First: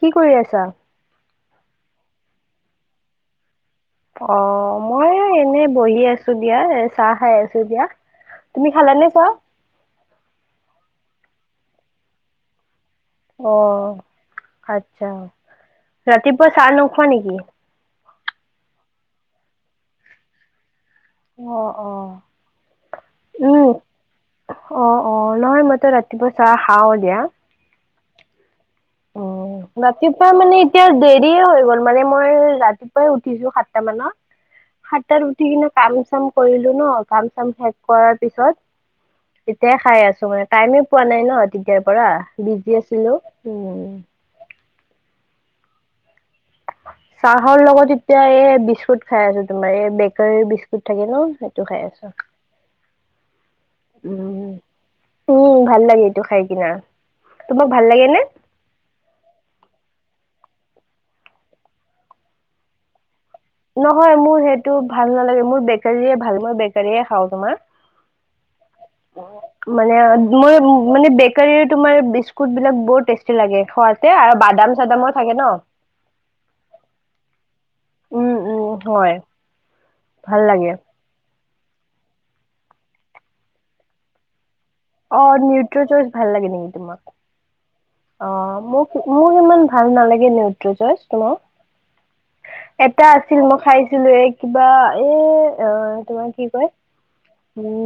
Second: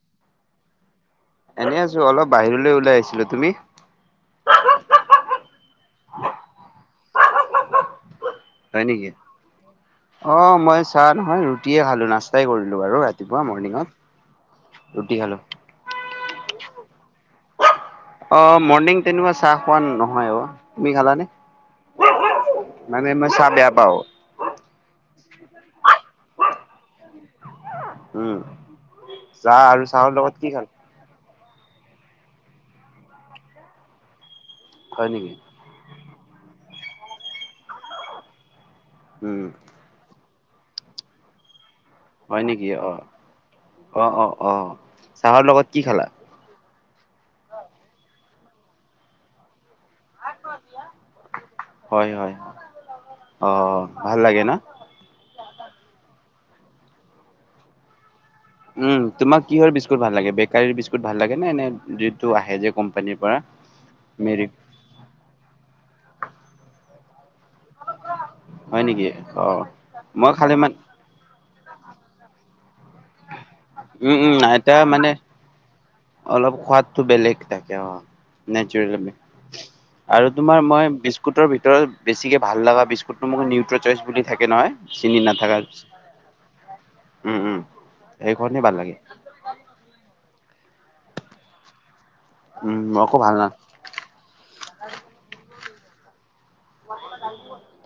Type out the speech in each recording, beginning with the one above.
কি কৰি আছা এনেই আছো অলপ বাহিৰলৈ ওলাই আহিছিলো তুমি অ মই এনে বহি আছো দিয়া চাহ খাই আছো দিয়া তুমি হয় খালানে নেকি চাহ? অ মই চাহ নহয় ৰুটিয়ে খালো নাস্তাই কৰিলো বাৰু ৰাতিপুৱা মৰ্ণিঙত অহ আচ্ছা ৰুটি খালো ৰাতিপুৱা চাহ নোখোৱা নেকি অ মৰ্ণিং তেনেকুৱা চাহ খোৱা নহয় অ তুমি খালানে অ অ মানে মই চাহ উম বেয়া পাও অ অ নহয় মইত ৰাত ৰাতিপুৱা চাহ খাওঁ দিয়া উম চাহ অহ আৰু চাহৰ ৰাতিপুৱা লগত কি মানে খাল এতিয়া দে দেৰি হৈ গ'ল মানে মই ৰাতিপুৱাই উঠিছো সাতটা মানত হয় সাতটাত নেকি উঠি কিনে কাম চাম কৰিলো ন কাম চাম শেষ কৰাৰ পিছত উম তেতিয়াই খাই আছো মানে টাইমে পোৱা নাই ন তেতিয়াৰ পৰা হয় নেকি বিজি অ আছিলো উম। অ অ অ চাহৰ লগত কি খালা চাহৰ লগত এতিয়া এই বিস্কুট খাই আছো তোমাৰ এই বেগ গৰ বিস্কুট থাকে ন সেইটো খাই হয় আছো হয় অ ভাল লাগে ন উম উম ভাল লাগে এটো খাই কিনা তোমাক ভাল লাগে নে উম তোমাক কিহৰ বিস্কুট ভাল লাগে বেকাৰীৰ বিস্কুট ভাল লাগে নে নে যিটো আহে যে কোম্পানীৰ পৰা নহয় মোৰ মেৰি সেইটো ভাল নালাগে মোৰ বেকাৰীয়ে ভাল মই বেকাৰীয়ে খাওঁ তোমাৰ হয় নেকি অ মানে খালি মই মান মানে তোমাৰ বিস্কুট বিলাক বৰ টেষ্টি লাগে খোৱাতে উম উম আৰু আইতা বাদাম মানে চাদামৰ থাকে ন। অলপ সোৱাদটো বেলেগ থাকে অ উম উম নেচাৰেল হয় আৰু ভাল তোমাৰ লাগে মই বিস্কুটৰ ভিতৰত বেছিকৈ ভাল লগা বিস্কুটটো মোক নিউট্ৰ চইচ বুলি থাকে নহয় চিনি অ নাথাকা নিউট্ৰ চইচ ভাল লাগে নেকি তোমাক? উম উম অ সেইখনেই ভাল মোক লাগে মোৰ ইমান ভাল নালাগে নিউতৰি ছইছ তোমাৰ? উম এটা আকৌ ভাল আছিল না মই খাইছিলো এ কিবা এ অ তোমাৰ কি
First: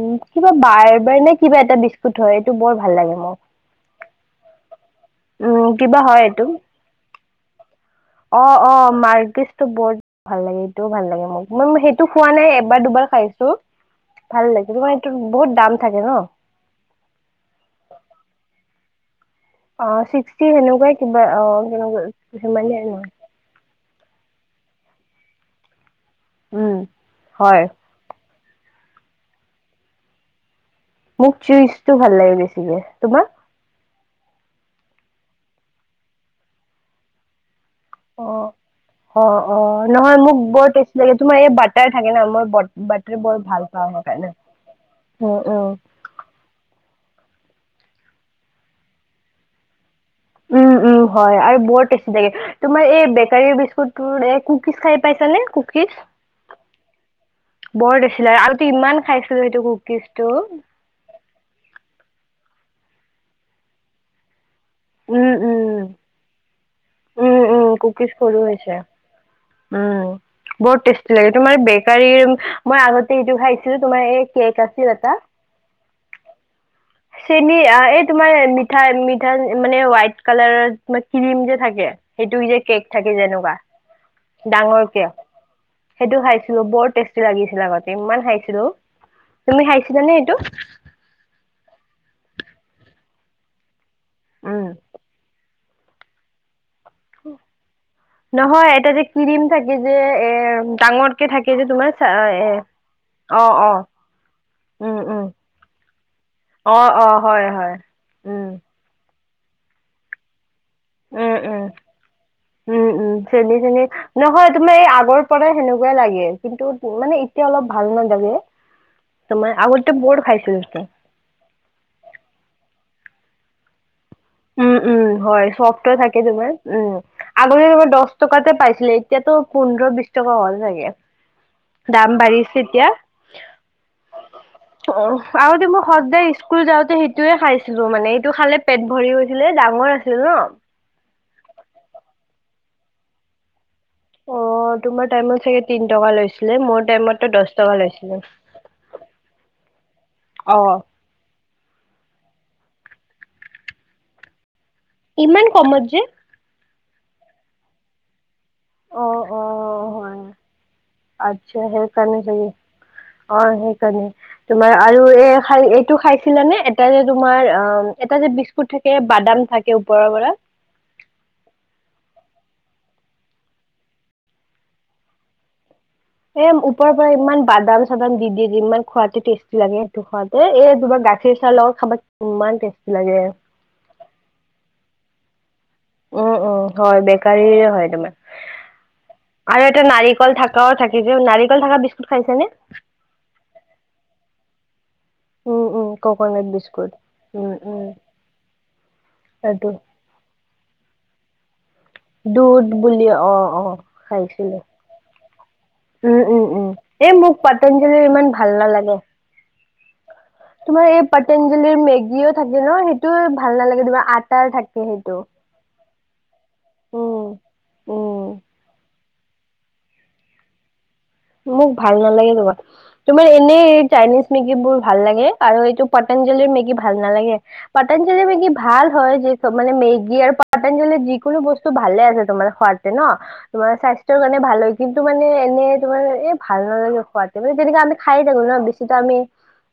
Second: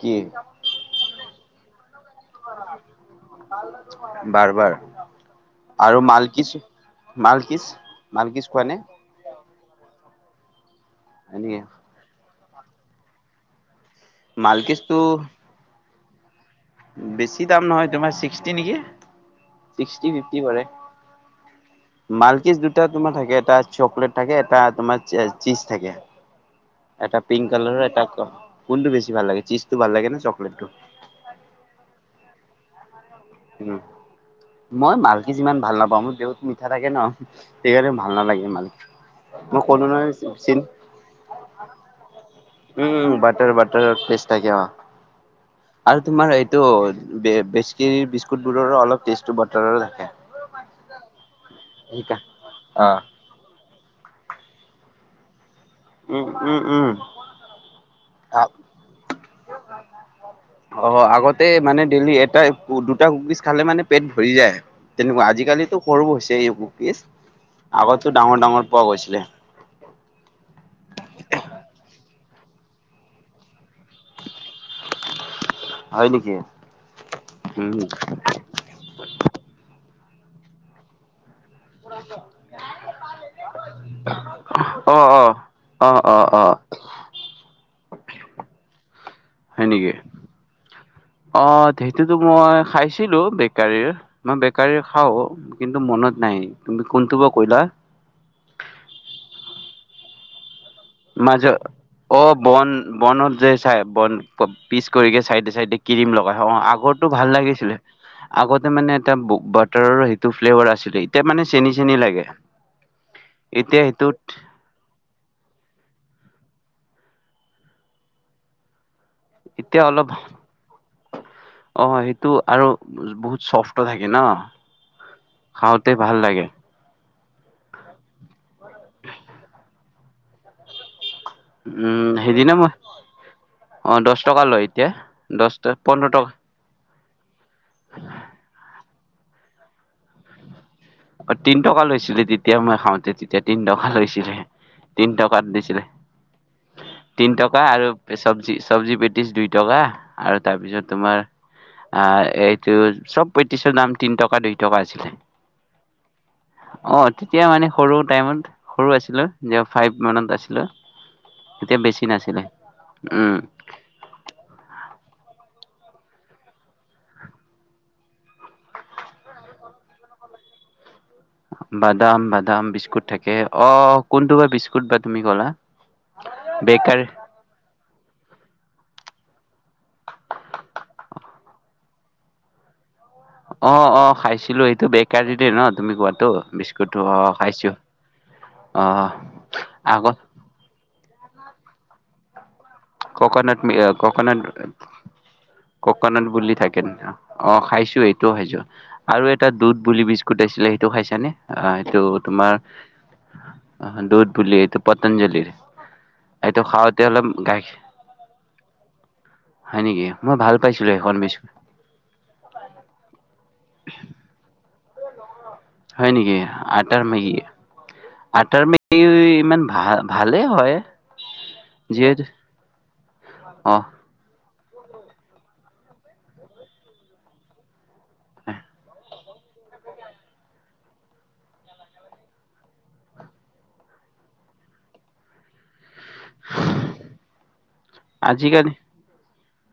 কি কিবা বাৰ বাৰ নে কিবা এটা বি হয় এইটো বৰ ভাল লাগে মোক বাৰ বাৰ উম আৰু কিবা হয় এইটো মালকিছ মালকিছ অ মালকিছ খোৱা অ নে মালকিস্ত বৰ ভাল লাগে এইটোও ভাল লাগে হয় মোক নেকি মই সেইটো খোৱা নাই এবাৰ দুবাৰ খাইছো। ভাল লাগে তোমাৰ মালকিছটো এইটো বহুত দাম থাকে ন। বেছি দাম নহয় তোমাৰ ছিক্সটি নেকি। [unintelligible] অ ছিক্সটি কৰে সেনেকুৱাই কিবা অ কেনেকুৱা মালকিস্ত সিমানেই দুটা তোমাৰ থাকে এটা চকলেট থাকে এটা তোমাৰ চিজ থাকে। উম এটা পিংক হয় কালাৰৰ এটা। কোনটো বেছি ভাল লাগে চিজতটো ভাল লাগে ন চকলেটটো? মোক চিজ ভাল লাগে বেছিকে। তোমাক? উম, মই মালকীজ সিমান ভাল নাপাওঁ মোৰ বহুত মিঠা থাকে ন? সেইকাৰণে ভাল অ নালাগে মালিক। অ অ নহয় মোক বৰ টেষ্টি লাগে তোমাৰ এই বাটাৰ থাকে ন মই বাটাৰ বৰ ভাল পাওঁ হয়। বেছ থাকৱা আৰু তোমাৰ এইটো [unintelligible] বেচকেৰি বিস্কুটবোৰৰো অলপ টেষ্টটো বাতাৰৰ থকে। উম উম হয় আৰু বৰ টেষ্টি লাগে তোমাৰ অ', এই বেকাৰীৰ বিস্কুত কুকিজ খাই পাইছনে কুকিৰ, উম, উম, উম, বৰ দেখিলে [unintelligible] ইমান খাই [unintelligible] অ' আগতে মানে ডেইলি এটা দুটা কুকিজ খালে মানে পেট ভৰি যায়। তেনেকুৱা, উম আজিকালিতো উম সৰু হৈছে এই কুকিছ। উম উম, কুকিজ সৰু হৈছে। উম, বহুত টেষ্টি লাগে তোমাৰ বেকাৰী মই আগতে এটো খাইছিলো তোমাৰ এই কেক আছিল এটা। হয় নেকি? চেনী উম এই তোমাৰ মিঠাই মিঠা মানে হোৱাইট কালাৰ তোমাৰ ক্ৰীম যে থাকে। সেইটো যে কেক থাকে যেনেকুৱা ডাঙৰ অ কে। অ অ অ সেইটো অ খাইছিলো বৰ টেষ্টি লাগিছিল আগতে ইমান খাইছিলো। তুমি হয় নেকি, খাইছিলানে এইটো অ' সেইটোতো মই খাইছিলোঁ, বেকাৰীৰ মই উম বেকাৰী খাওঁ কিন্তু মনত নাই। তুমি কোনটো বা কৈলা? নহয়, এটা যে ক্সিম থাকে যে এ ডাঙৰকে থাকে মাজত যে তোমাৰ চা- অ', এ বন বনত অ যে অ চাই বন পিছ উম কৰি উম গে চাইডে চাইডে ক্ৰীম লগাই অ', আগৰটো অ ভাল হয় হয় লাগিছিলে উম আগতে মানে এটা বাটাৰৰ সেইটো ফ্লেভাৰ আছিলে। এতিয়া উম মানে উম চেনি চেনি লাগে। উম, উম চেনী চেনী, এতিয়া সেইটোত নহয় তোমাৰ এই আগৰ পৰাই সেনেকুৱা লাগে। কিন্তু মানে এতিয়া অলপ ভাল নালাগে। ত মই এতিয়া আগতে অলপ বহুত খাইছিলো। অ সেইটো আৰু বহুত চফ্ট থাকে ন? উম, উম, হয় চফ্ট খাওঁতে ভাল থাকে। লাগে তোমাৰ উম, আগতে তোমাৰ দহ টকাতে পাইছিলে এতিয়াতো পোন্ধৰ বিশ টকা হল লাগে, উম দাম সেইদিনা বাঢ়িছে মই এতিয়া। অ দহ টকা লয় এতিয়া অ', দহ আগতে মই পোন্ধৰ সদায় টকা স্কুল যাওতে সেই সেটোয়ে খাইছিলো মানে এইটো খালে পেট ভৰি গৈছিলে ডাঙৰ আছিল ন। অ তিন টকা লৈছিলে তেতিয়া মই খাওঁতে তেতিয়া তিন টকা লৈছিলে। অ', তোমাৰ তিন টাইমত টকাত চাগে তিন দিছিলে টকা লৈছিলে মোৰ টাইমতো তিন দহ টকা আৰু লৈছিলে। চবজি চবজি পেতিছ দুই টা আৰু অ', তাৰপিছত তোমাৰ আহ এইটো চব পেতিছৰ দাম তিন টকা দুই, টকা আছিলে ইমান কমত যে। অ তেতিয়া মানে সৰু টাইমত সৰু অ', আছিলো যে অ', ফাইভ হয় মানত আছিলো। আচ্ছা তেতিয়া বেছি সেইকাৰণে নাছিলে হেৰি উম অ সেইকাৰণে তোমাৰ আৰু এ, এইটো খাইছিলানে এটা যে তোমাৰ অ এটা যে বিস্কুট থাকে বাদাম থাকে ওপৰৰ পৰা। [inaudible] বাদাম বাদাম বিস্কুট থাকে অ কোনটো বা বিস্কুট বা তুমি ক'লা। এ ওপৰৰ বেকাৰ পৰা ইমান বাদাম চাদাম দি দিয়ে যে ইমান খুৱতে টেষ্টি লাগে সেইটো খুৱতে এ তোমাৰ গাখীৰ, চাহৰ লগত খাবা ইমান টেষ্টী অ অ খাইছিলো এইটো বেকাৰী দ নত, উম উম হয় বেকাৰী হয় তোমাৰ। অ আৰু এটা আগত নাৰিকল থাকাও থাকাও যে নাৰিকল থাকা বিস্কুট খাইছে নে। ককনাট ককনাট [unintelligible] ককনাট বুলি থাকে ন বিস্কুট উম অ উম খাইছো এইটোও খাইছো আৰু এটা সেইটো দুধ বুলি বিস্কুট আছে। লে সেইটো খাইছা নে। দুধ বুলি অ অ দুধ বুলি খাইছিলো। এইটো পতঞ্জলিৰ উম উম‌ এইটো উম খাওঁতে এই অলপ মোক গাখীৰ পতঞ্জলিৰ ইমান ভাল নালাগে। হয় নেকি মই ভাল তোমাৰ পাইছিলো এই সেইখন বিস্কুট পতঞ্জলিৰ মেগিও থাকে ন সেইটো ভাল নালাগে তোমাৰ আটাৰ থাকে সেইটো। হয় নেকি। আটাৰ উম, উম, মেগী-আটাৰ মগী এই ইমান ভাল ভালেই হয়। মোক ভাল যিহেতু নালাগে কিবা, তোমাৰ এনেই অ চাইনিজ মেগী বোৰ ভাল লাগে আৰু এইটো পতঞ্জলিৰ মেগী ভাল নালাগে, পতঞ্জলিৰ মেগী ভাল হয় যে মানে মেগী আৰু পতাঞ্জলিৰ যিকোনো বস্তু ভালে আছে তোমাৰ খোৱাতে ন' তোমাৰ স্বাস্থ্যৰ কাৰণে ভাল হয় কিন্তু মানে এনেই তোমাৰ এই ভাল নালাগে খোৱাতে মানে তেনেকে আমি খাই থাকো ন' আজিকালি বেছিতো আমি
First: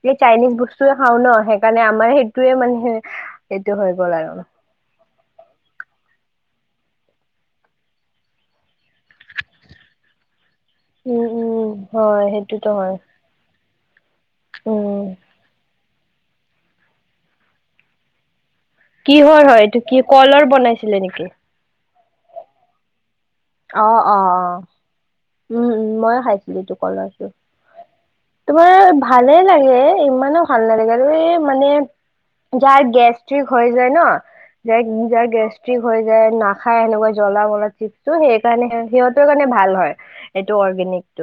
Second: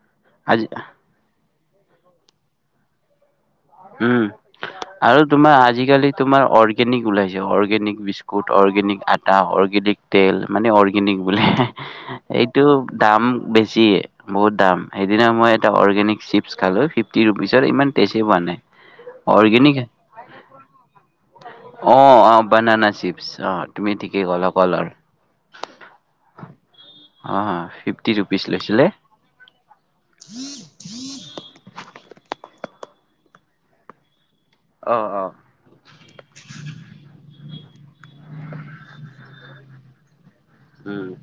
এই চাইনিজ আজি বস্তুৱে খাওঁ ন' সেইকাৰণে আমাৰ সেইটোৱে মানে সেইটো হৈ গ'ল উম আৰু। আৰু তোমাৰ আজিকালি তোমাৰ অৰ্গেনিক ওলাইছে, অৰ্গেনিক বিস্কুট, অৰ্গেনিক আটা, অৰ্গেনিক তেল মানে উম অৰ্গেনিক বোলে, উম হয় সেইটোতো এইটো হয় দাম বেছিয়ে। বহুত দাম। উম সেইদিনা মই এটা অৰ্গেনিক চিপছ খালোঁ ফিফটি ৰুপিচত ইমান টেষ্টি পোৱা নাই। কিহৰ হয় অৰ্গেনিক এইটো কি কলৰ বনাইছিলে নেকি? অ'-অ' বানানা চিপছ অ' তুমি ঠিকেই ক'লা কলৰ। উম-উম, ময়ো খাইছিলোঁ এইটো কলৰটো, অ ফিফটি ৰুপিচ তোমাৰ লৈছিলে ভালে লাগে ইমান মানে ভাল নালাগে আৰু এই মানে যাৰ গেছ গেষ্ট্ৰিক হৈ যায় ন' অ য অ যাৰ গেষ্ট্ৰিক হৈ যায় নাখায় সেনেকুৱা জলা মলা চিপছ সেই কাৰণে সিহঁতৰ কাৰণে ভাল হয় এইটো উম অৰ্গেনিকটো।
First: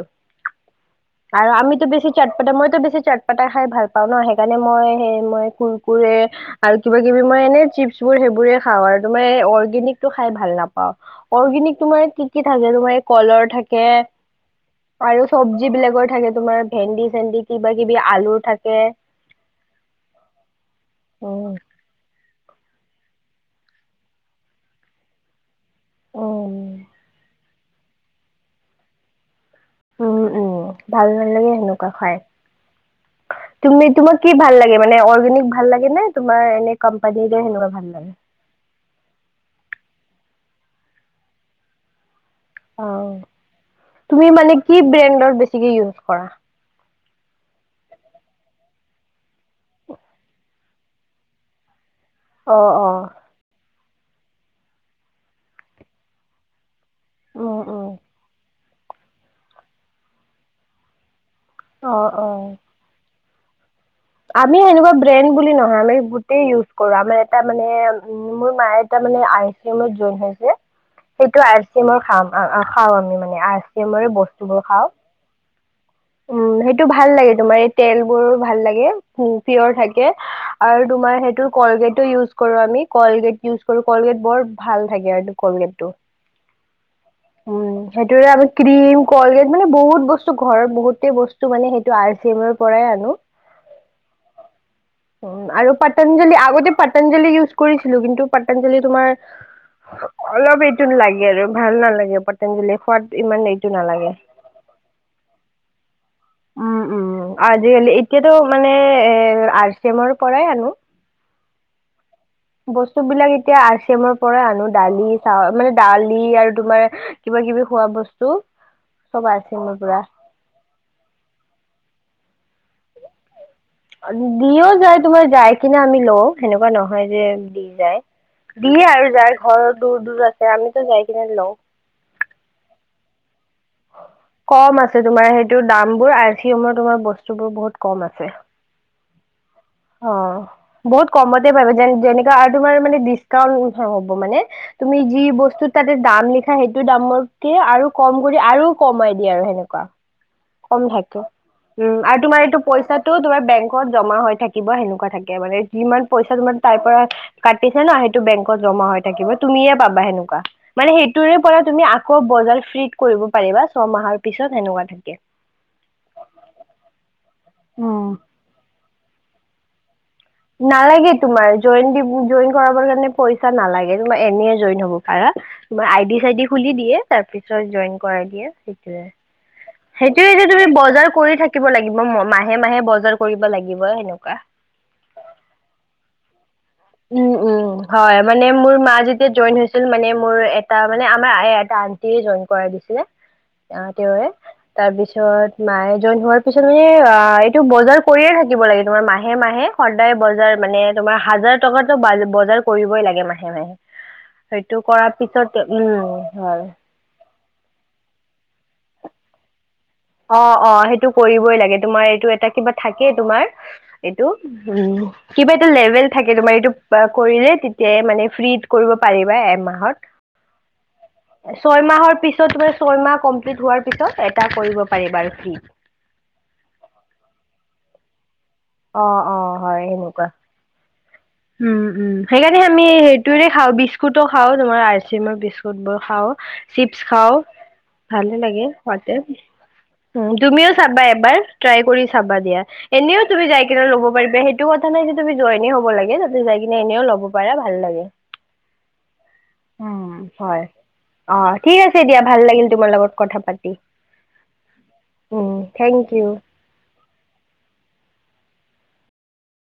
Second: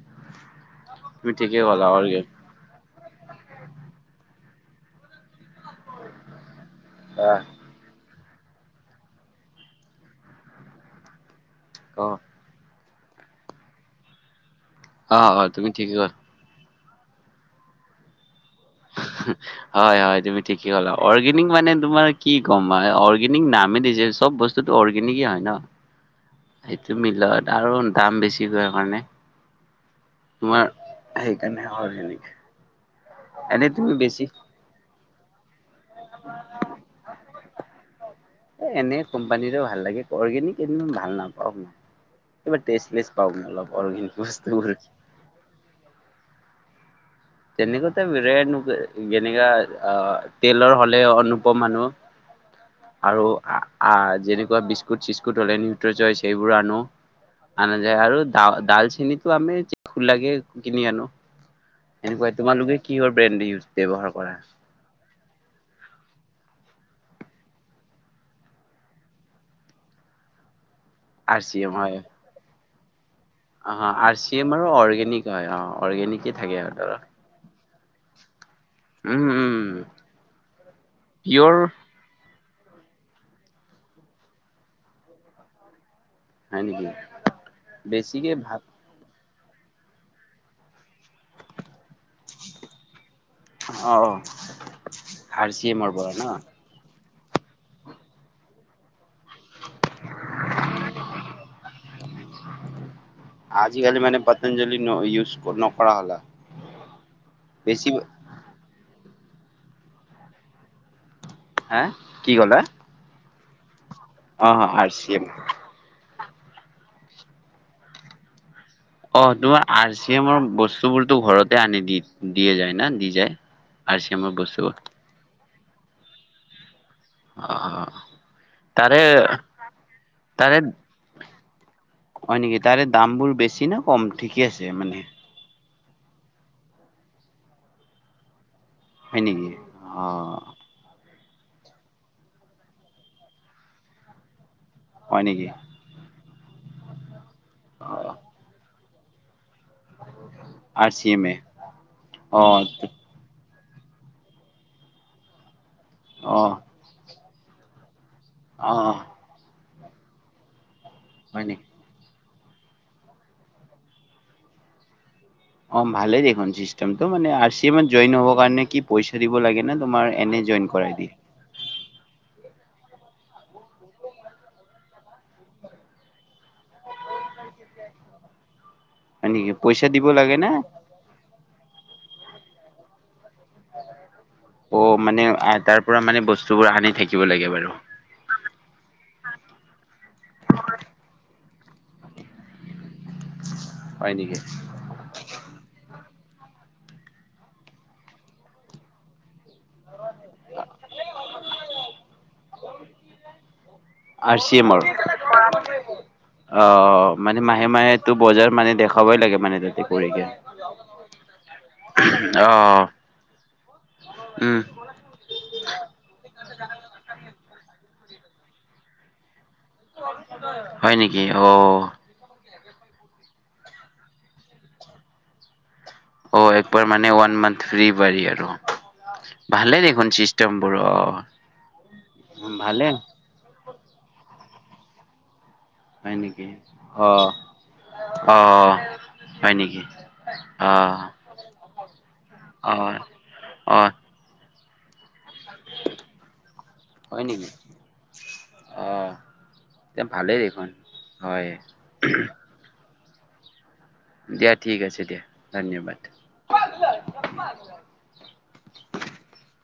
তুমি আৰু ঠিকেই আমিতো ক'লা অ বেছি চাট পাতা মইতো বেছি চাট পাতা খাই ভাল পাওঁ ন' সেই সেইকাৰণে মই সেই মই কুৰকুৰে আৰু কিবা কিবি মই এনে চিপছবোৰ সেইবোৰ সেই বোৰে খাওঁ আৰু তোমাৰ অৰ্গেনিকটো খাই ভাল নাপাওঁ। অৰ্গেনিক তোমাৰ অ কি-কি থাকে তোমাৰ কলৰ থাকে অ আৰু অ চবজি তুমি ঠিকেই বিলাকৰ ক'লা থাকে তোমাৰ ভেন্দি চেন্দি কিবা কিবি আলু থাকে হয়-হয়, তুমি ঠিকেই কলা অৰ্গেনিক উম। মানে তোমাৰ কি কম মানে অৰ্গেনিক নামেই দিছে চব বস্তুটো অৰ্গেনিকেই হয় ন'। এইটো উম মিলত আৰু দাম বেছি হয় কাৰণে। উম, উম, তোমাৰ ভাল নালাগে সেইকাৰণে সেনেকুৱা খাই। অৰ্গেনিক এনে তুমি তোমাক বেছি কি ভাল লাগে মানে অল অ'ৰ্গেনিক ভাল লাগে নে তোমাৰ এনে কোম্পানীৰ হেনেকুৱা ভাল লাগে? এ এনে কোম্পানীৰো ভাল লাগে অ'ৰ্গেনিক এনে ভাল নাপাওঁক মই। কিবা টেষ্টলেছ অ', পাওঁ মই অলপ অৰ্গেনিক তুমি মানে বস্তুবোৰ কি ব্ৰেণ্ডৰ বেছিকে ইউজ কৰা? তেনেকুৱাতে [unintelligible] যেনেকা অহ, তেলৰ হ'লে অনুপম আনো। অ', অ', আৰু আ, আ, যেনেকুৱা বিস্কুট চিস্কুট হ'লে নিউট্ৰজইচ এইবোৰ আনো। উম, আনা উম, যায় আৰু দা দালচেনিটো আমি খুলাকে কিনি আনো। অ', এনেকুৱাই অ'। তোমালোকে কিহৰ ব্ৰেড ইউজ ব্যৱহাৰ কৰা? আমি সেনেকুৱা ব্ৰেইন বুলি নহয় আমি তেই ইউজ কৰোঁ আমাৰ এটা মানে মোৰ মায়ে এটা মানে আৰ চি এমত জইন কৰিছে। আৰ সেইটো চি আইচ এম হয়। ক্ৰীমৰ খাম খাওঁ আমি মান আৰ চি অ' এমৰে আৰ চি এম বস্তুবোৰ আৰু খাওঁ অৰ্গেনিক হয় অ' অৰ্গেনিকে উম, থাকে সেইটো সিহঁতৰ। ভাল লাগে তোমাৰ তেল বোৰো ভাল লাগে উম, উম, পিয়'ৰ থাকে আৰু তোমাৰ সেইটো পিয়ৰ কলগেটো ইউজ কৰোঁ আমি কলগেট ইউজ কৰোঁ কলগেট বৰ ভাল থাকে আৰুটো কলগেটটো। হয় নেকি? উম, সেইটোৰে বেছিকে আমি ভাত ক্ৰীম কলগেট মানে বহুত বস্তু ঘৰত বহুতেই বস্তু মানে সেইটো আৰ চি এমৰ পৰাই আনো। অ' উম, আৰ চি আৰু এমৰ পৰা ন? পতাঞ্জলি আগতে পত পাতঞ্জলি ইউজ কৰিছিলো কিন্তু পাতঞ্জলি তোমাৰ অলপ এইটো লাগে আৰু ভাল নালাগে পতঞ্জলিৰ সোৱাদ আজিকালি মানে পতঞ্জলি ন' ইউজ নকৰা হ'লা। উম, উম, বেছি আজিকালি এতিয়াতো মানে এ আৰ চি এমৰ পৰাই আনো। হা? কি ক'লা? বস্তু বিলাক এতিয়া আৰ চি এমৰ পৰাই অ' আনো। আৰ দালি, চি এম। চাউল মানে দাল আৰু তোমাৰ কিবা-কিবি খোৱা বস্তু। চব অ', চি তোমাৰ এমৰ আৰ পৰা। চি এমৰ বস্তুবোৰতো ঘৰতে আনি দি দিয়ে যায় ন দি যায়? আৰ চি অ', এমৰ দিওঁ বস্তুবোৰ যায়। তোমাৰ যাই কিনে আমি লওঁ, সেনেকুৱা নহয় যে দি অ' যায়। দিয়ে তাৰে আৰু যাৰ ঘৰৰ দূৰ-দূৰ আছে। তাৰে আমিতো যাই কিনে লওঁ। হয় নেকি? তাৰে দাম বোৰ বেছি ন কম? ঠিকে আছে মানে। দাম বোৰ আই চি এমৰ তোমাৰ বস্তু বোৰ বহুত কম আছে। হয় নকি? অ'। বহুত কমতে পাবা। যেনে আৰু তোমাৰ মানে ডিছকাউন্ত হ'ব মানে। তুমি যি হয় নেকি বস্তুত তাতে দাম লিখা সেইটো দামতকে আৰু কম অ কৰি আৰু কমাই দিয়ে আৰু সেনে কুৱা। আৰ চি এম এ [unintelligible] উম, আৰু তোমাৰ অ এইটো পইচাটো তোমাৰ বেংক ত জমা হৈ থাকিব, সেনেকুৱা থাকে। মানে যিমান পইচা অ তোমাৰ তাৰ পৰা কাটিছে ন সেই টো বেংকত অ জমা হৈ থাকিব। তুমিয়ে পাবা হেনেকুৱা। মানে হেইটোৰে হয় পৰা নেকি তুমি আকৌ বজাৰ ফ্ৰী কৰিব পাৰিবা ছমাহৰ পিছত সেনেকুৱা থাকে। অ', ভালেই দেখোন চিষ্টেমটো। মানে আৰ চি এমত জইন হ'ব কাৰণে কি পইচা দিব লাগেনে তোমাৰ এনে জইন কৰাই নালাগে দিয়ে তোমাৰ, জইন দিব-জইন কৰাবৰ কাৰনে পইচা নালাগে, তোমাৰ এনেই জিন হ'ব পাৰা। তোমাৰ আই ডি-ছাই ডি খুলি দিয়ে, তাৰপিছত জইন কৰাই দিয়ে। হয় নেকি পইচা দিব লাগে সেইটোয়ে যে না তুমি বজাৰ কৰি থাকিব লাগিব। মাহে-মাহে বজাৰ কৰিব লাগিবই, হেনেকুৱা। অ মানে তাৰ পৰা মানে বস্তু উম-উম হয় মানে মোৰ মা যেতিয়া জইন হৈছিল মানে মোৰ এটা আন্টিে জইন কৰা দিছিলে। আহ, হয় তেওঁৱে নেকি তাৰপিছত মায়ে জইন হোৱাৰ কিছুমানে অ,, এইটো বজাৰ কৰিয়ে থাকিব লাগে তোমাৰ মাহে -মাহে সদায় বজাৰ মানে তোমাৰ হাজাৰ টকাটো বা বজাৰ কৰিবই লাগে মাহে-মাহে। আৰ চি এম ৰ উম হয় অ, মানে মাহে- মাহেটো বজাৰ মানে দেখ খাবই লাগে মানে তে অহ অহ সেইটো কৰিবই লাগে তোমাৰ এইটো এটা অ কিবা থাকেই তোমাৰ এইটো উম। কিবা এটা লেভেল থাকে তোমাৰ এই কিবা কৰিলে তেতিয়াই মানে ফ্ৰি কৰিব পাৰিবা এ। মাহত হয় নেকি অ ছয় মাহৰ পিছ। চৌ তোমাৰ ছয়মাহ কমপ্লিট হোৱাৰ পিছত এটা কৰিব পাৰি বাৰু ফ্ৰি। অহ একবাৰ মানে ওৱান মান্থ ফ্ৰি পাৰি আৰু অ অ হয় ভালে দেখোন সেনেকুৱা চিষ্টেম বোৰ অহ। উম উম সেইকাৰণে আমি সেইটোৰে খাওঁ বিস্কুটো খাওঁ তোমাৰ আৰ চি এমৰ বি। স্কুটবোৰ হয় খাওঁ নেকি চিপছ অ খাওঁ। ভালে অ লাগে সোৱাতে হয় নেকি উম তুমিও অ চাবা এবাৰ। ট্ৰাই কৰি চাবা দিয়া অ এনেও তুমি যাই অ কিনে ল'ব পাৰিবা সেইটো কথা নাই যে তুমি জইনে হ'ব লাগে তাতে যাই কিনে এনেও ল'ব হয় নেকি পাৰা ভাল লাগে। অ তে উম, ভালেই হয় দেখোন অ, হয় ঠিক আছে দিয়া ভাল লাগিল তোমাৰ লগত কথা পাতি। দিয়া ঠিক আছে দিয়া উম, ধন্যবাদ থেংক ইউ [unintelligible]